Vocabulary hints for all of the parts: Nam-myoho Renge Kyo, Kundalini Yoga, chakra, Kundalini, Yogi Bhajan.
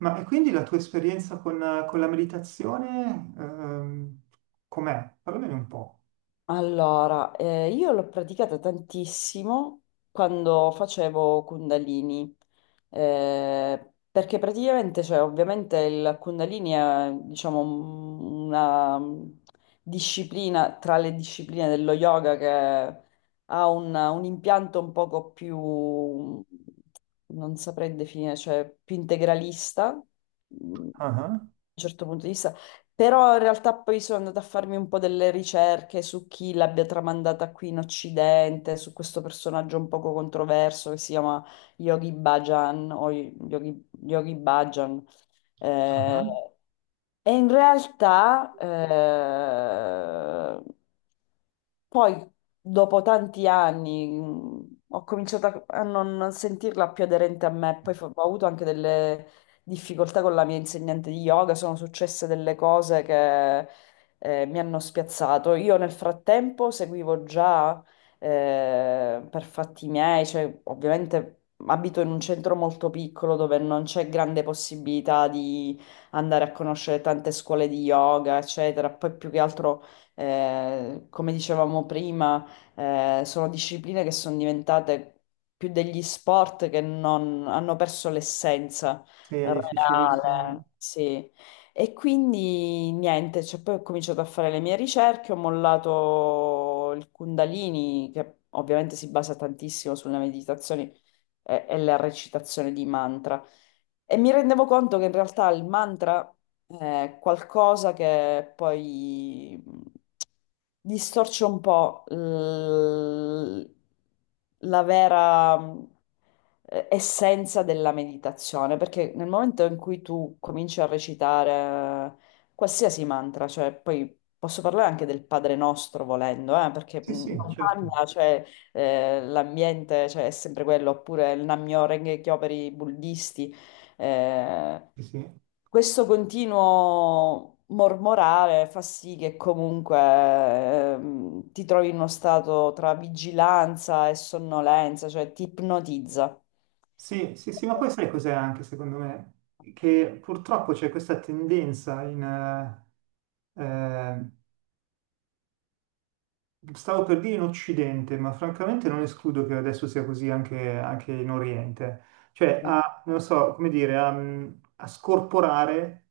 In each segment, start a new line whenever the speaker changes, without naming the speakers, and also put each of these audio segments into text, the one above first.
Ma e quindi la tua esperienza con la meditazione, com'è? Parlamene un po'.
Allora, io l'ho praticata tantissimo quando facevo Kundalini, perché praticamente, cioè, ovviamente il Kundalini è, diciamo, una disciplina tra le discipline dello yoga che ha un impianto un poco più, non saprei definire, cioè più integralista, da
Ah,
un certo punto di vista. Però in realtà poi sono andata a farmi un po' delle ricerche su chi l'abbia tramandata qui in Occidente, su questo personaggio un poco controverso che si chiama Yogi Bhajan o Yogi Bhajan. Eh,
ah,
e in realtà poi, dopo tanti anni, ho cominciato a non sentirla più aderente a me. Poi ho avuto anche delle difficoltà con la mia insegnante di yoga, sono successe delle cose che mi hanno spiazzato. Io nel frattempo seguivo già, per fatti miei, cioè ovviamente abito in un centro molto piccolo dove non c'è grande possibilità di andare a conoscere tante scuole di yoga, eccetera. Poi più che altro, come dicevamo prima, sono discipline che sono diventate più degli sport, che non hanno perso l'essenza
sì, è difficilissimo.
reale, sì. E quindi niente, cioè, poi ho cominciato a fare le mie ricerche, ho mollato il Kundalini, che ovviamente si basa tantissimo sulle meditazioni e la recitazione di mantra. E mi rendevo conto che in realtà il mantra è qualcosa che poi distorce un po' la vera, essenza della meditazione, perché nel momento in cui tu cominci a recitare qualsiasi mantra, cioè poi posso parlare anche del Padre Nostro volendo, perché
Sì, sì,
non
certo.
cambia, cioè l'ambiente, cioè, è sempre quello, oppure il Nam-myoho Renge Kyo per i buddisti. Eh,
Sì, sì.
Questo continuo mormorare fa sì che comunque ti trovi in uno stato tra vigilanza e sonnolenza, cioè ti ipnotizza.
Sì, sì, sì, ma poi sai cos'è anche secondo me? Che purtroppo c'è questa tendenza in, stavo per dire in Occidente, ma francamente non escludo che adesso sia così anche, anche in Oriente. Cioè, a, non so, come dire, a, a scorporare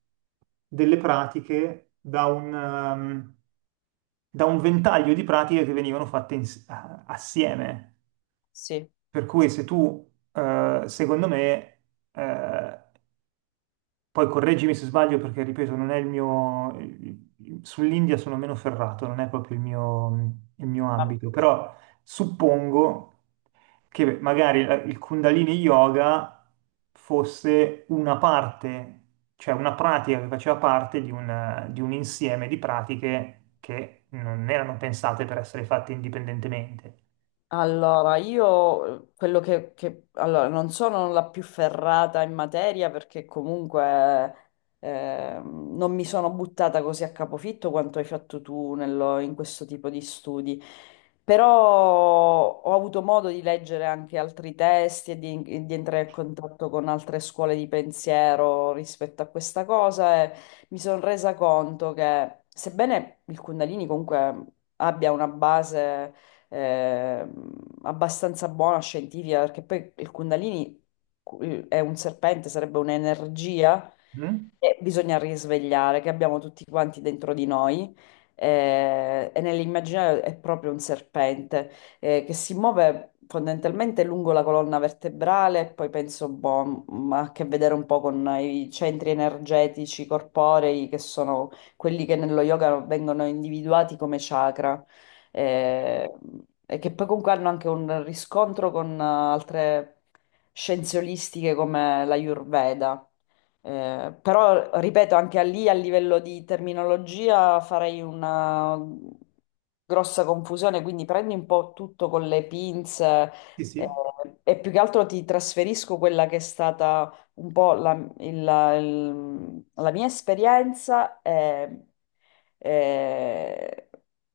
delle pratiche da un, da un ventaglio di pratiche che venivano fatte assieme.
Sì.
Per cui se tu, secondo me, eh, poi correggimi se sbaglio perché, ripeto, non è il mio... Sull'India sono meno ferrato, non è proprio il mio ambito, però suppongo che magari il Kundalini Yoga fosse una parte, cioè una pratica che faceva parte di un insieme di pratiche che non erano pensate per essere fatte indipendentemente.
Allora, io quello che, allora, non sono la più ferrata in materia perché comunque, non mi sono buttata così a capofitto quanto hai fatto tu in questo tipo di studi, però ho avuto modo di leggere anche altri testi e di entrare in contatto con altre scuole di pensiero rispetto a questa cosa. E mi sono resa conto che, sebbene il Kundalini comunque abbia una base, eh, abbastanza buona, scientifica, perché poi il Kundalini è un serpente, sarebbe un'energia
Mm?
che bisogna risvegliare, che abbiamo tutti quanti dentro di noi. E nell'immaginario è proprio un serpente, che si muove fondamentalmente lungo la colonna vertebrale, e poi penso, boh, ma ha a che vedere un po' con i centri energetici corporei, che sono quelli che nello yoga vengono individuati come chakra, eh, e che poi comunque hanno anche un riscontro con, altre scienze olistiche come l'Ayurveda. Però, ripeto, anche a lì a livello di terminologia farei una grossa confusione, quindi prendi un po' tutto con le pinze.
Sì,
eh,
sì.
e più che altro ti trasferisco quella che è stata un po' la, la mia esperienza,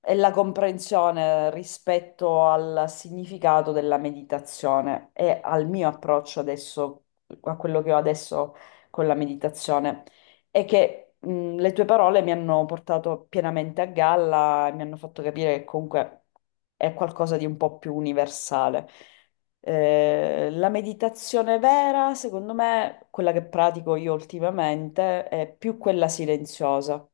e la comprensione rispetto al significato della meditazione e al mio approccio adesso, a quello che ho adesso con la meditazione, e che le tue parole mi hanno portato pienamente a galla e mi hanno fatto capire che comunque è qualcosa di un po' più universale. La meditazione vera, secondo me, quella che pratico io ultimamente, è più quella silenziosa.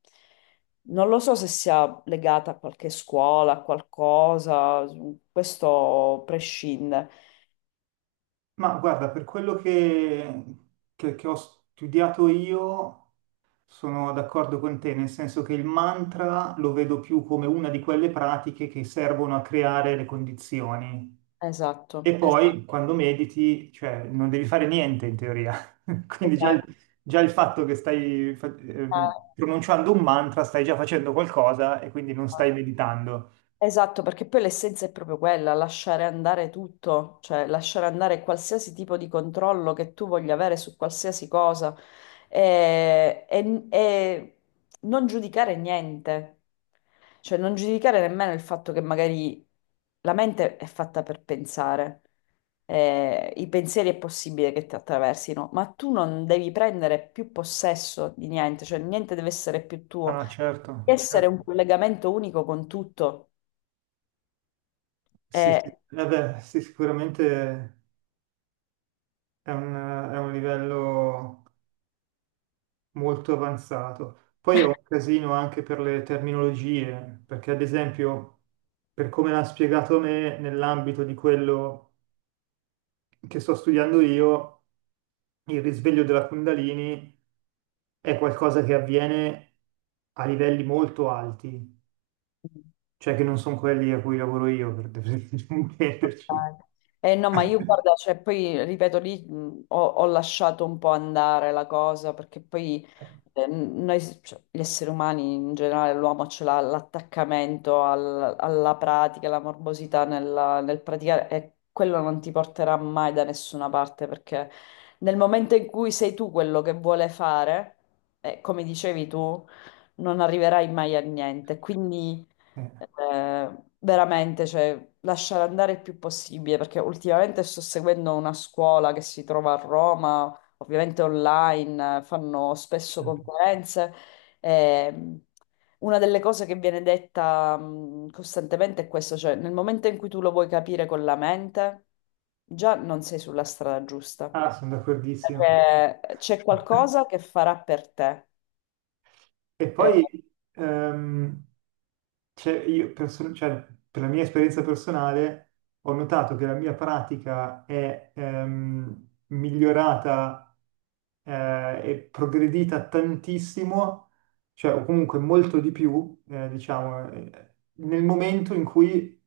Non lo so se sia legata a qualche scuola, a qualcosa, questo prescinde.
Ma guarda, per quello che ho studiato io, sono d'accordo con te, nel senso che il mantra lo vedo più come una di quelle pratiche che servono a creare le condizioni. E
Esatto, esatto,
poi quando mediti, cioè, non devi fare niente in teoria. Quindi
esatto.
già il fatto che stai pronunciando un mantra, stai già facendo qualcosa e quindi non
Eh,
stai meditando.
Esatto, perché poi l'essenza è proprio quella: lasciare andare tutto, cioè lasciare andare qualsiasi tipo di controllo che tu voglia avere su qualsiasi cosa e, e non giudicare niente, cioè non giudicare nemmeno il fatto che magari la mente è fatta per pensare, i pensieri è possibile che ti attraversino, ma tu non devi prendere più possesso di niente, cioè niente deve essere più tuo,
Ah, certo,
essere
certo.
un collegamento unico con tutto.
Sì, sì.
Eh,
Vabbè, sì, sicuramente è un livello molto avanzato. Poi è un casino anche per le terminologie, perché ad esempio, per come l'ha spiegato me, nell'ambito di quello che sto studiando io, il risveglio della Kundalini è qualcosa che avviene a livelli molto alti, cioè che non sono quelli a cui lavoro io, per intenderci.
no, ma io guarda, cioè, poi ripeto lì, ho lasciato un po' andare la cosa, perché poi noi, cioè, gli esseri umani in generale, l'uomo ce l'ha l'attaccamento alla pratica, la morbosità nel praticare, e quello non ti porterà mai da nessuna parte, perché nel momento in cui sei tu quello che vuole fare, come dicevi tu, non arriverai mai a niente. Quindi
Eh,
veramente, cioè, lasciare andare il più possibile, perché ultimamente sto seguendo una scuola che si trova a Roma, ovviamente online, fanno spesso
certo.
conferenze. E una delle cose che viene detta costantemente è questo, cioè nel momento in cui tu lo vuoi capire con la mente, già non sei sulla strada giusta,
Ah, sono d'accordissimo.
perché c'è qualcosa che farà per te.
E
Eh,
poi ehm, cioè, cioè, per la mia esperienza personale ho notato che la mia pratica è migliorata e progredita tantissimo, cioè, o comunque molto di più, diciamo, nel momento in cui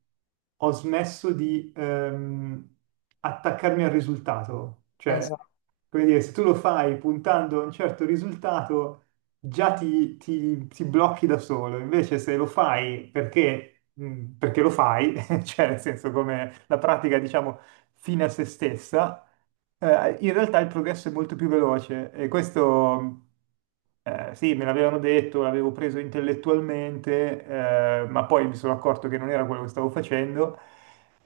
ho smesso di attaccarmi al risultato. Cioè,
esatto.
come dire, se tu lo fai puntando a un certo risultato già ti blocchi da solo, invece se lo fai perché, perché lo fai, cioè nel senso come la pratica diciamo fine a se stessa, in realtà il progresso è molto più veloce e questo sì, me l'avevano detto, l'avevo preso intellettualmente, ma poi mi sono accorto che non era quello che stavo facendo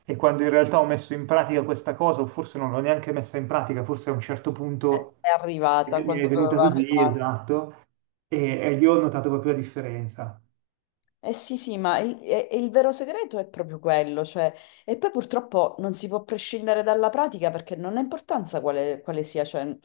e quando in realtà ho messo in pratica questa cosa, o forse non l'ho neanche messa in pratica, forse a un certo punto
È arrivata
mi è
quando
venuta
doveva
così,
arrivare.
esatto, e lì ho notato proprio la differenza.
Eh sì, sì, ma il, e il vero segreto è proprio quello, cioè, e poi purtroppo non si può prescindere dalla pratica, perché non ha importanza quale, quale sia, cioè,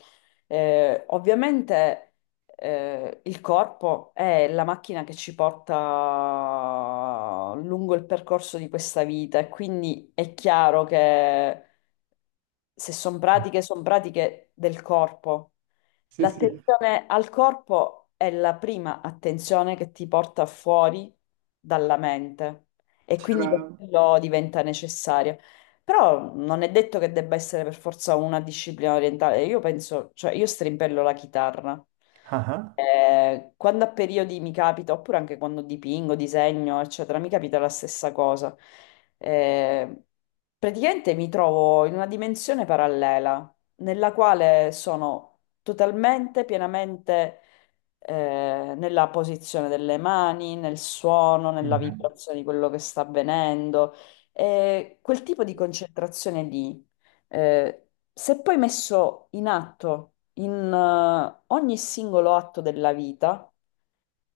ovviamente il corpo è la macchina che ci porta lungo il percorso di questa vita, e quindi è chiaro che se sono pratiche, sono pratiche del corpo.
Sì, sì,
L'attenzione al corpo è la prima attenzione che ti porta fuori dalla mente, e quindi per
c'era...
quello diventa necessaria. Però non è detto che debba essere per forza una disciplina orientale. Io penso, cioè io strimpello la chitarra.
Ah, ah.
Quando a periodi mi capita, oppure anche quando dipingo, disegno, eccetera, mi capita la stessa cosa. Eh, praticamente mi trovo in una dimensione parallela nella quale sono totalmente, pienamente, nella posizione delle mani, nel suono, nella
Mhm.
vibrazione di quello che sta avvenendo. E quel tipo di concentrazione lì, se poi messo in atto in ogni singolo atto della vita,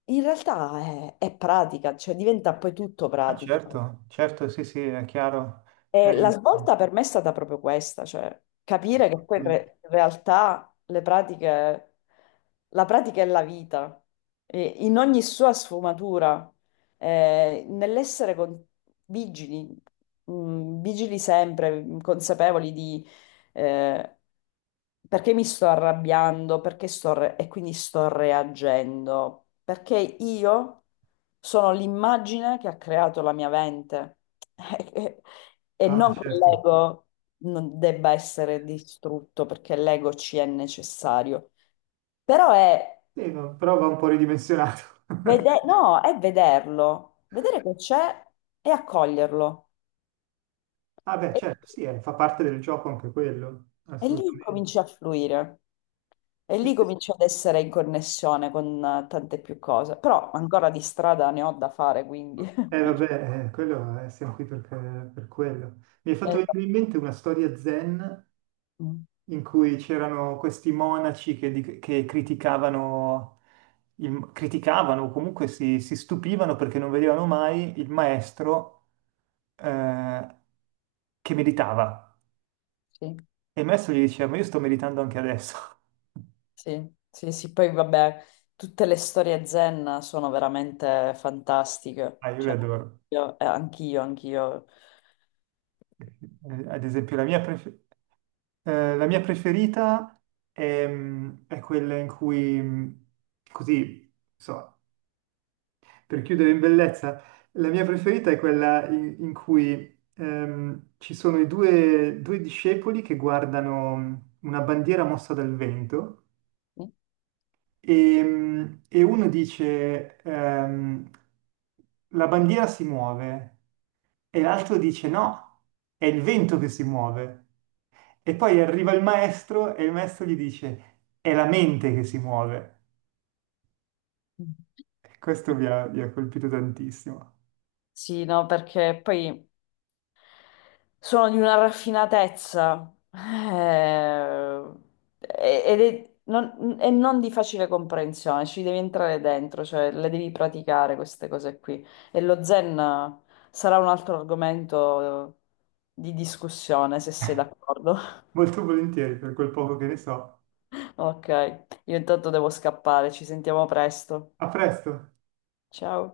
in realtà è pratica, cioè diventa poi tutto
Ah,
pratica.
certo, certo, sì, sì, è chiaro. Eh,
E la svolta per me è stata proprio questa, cioè capire che poi
assolutamente.
in realtà le pratiche, la pratica è la vita, e in ogni sua sfumatura, eh, nell'essere con- vigili, vigili sempre, consapevoli di eh, perché mi sto arrabbiando, perché e quindi sto reagendo, perché io sono l'immagine che ha creato la mia mente, e non
Ah,
che
certo.
l'ego non debba essere distrutto, perché l'ego ci è necessario, però è,
Sì, no, però va un po' ridimensionato.
no, è vederlo, vedere che c'è e accoglierlo,
Ah beh,
e,
certo, sì, fa parte del gioco anche quello,
e lì
assolutamente.
cominci a fluire. E
Sì,
lì
sì.
cominci ad essere in connessione con, tante più cose, però ancora di strada ne ho da fare, quindi.
Vabbè, quello, siamo qui per quello. Mi è fatto
Eh,
venire in mente una storia zen
mm,
in cui c'erano questi monaci che criticavano, criticavano o comunque si, si stupivano perché non vedevano mai il maestro eh, che meditava.
sì.
E il maestro gli diceva, ma io sto meditando anche adesso.
Sì, sì, sì, poi vabbè, tutte le storie zen sono veramente fantastiche,
Ah, io li
cioè,
adoro.
anch'io, anch'io.
Ad esempio, la mia preferita è, mm, è quella in cui, mm, così, insomma, per chiudere in bellezza, la mia preferita è quella in cui ci sono due discepoli che guardano una bandiera mossa dal vento e uno dice, la bandiera si muove e l'altro dice no, è il vento che si muove. E poi arriva il maestro e il maestro gli dice, è la mente che si muove. E questo mi ha colpito tantissimo.
Sì, no, perché poi sono di una raffinatezza, non, e non di facile comprensione, ci devi entrare dentro, cioè le devi praticare queste cose qui. E lo zen sarà un altro argomento di discussione, se sei d'accordo.
Molto volentieri per quel poco che ne so.
Ok, io intanto devo scappare, ci sentiamo presto.
A presto!
Ciao.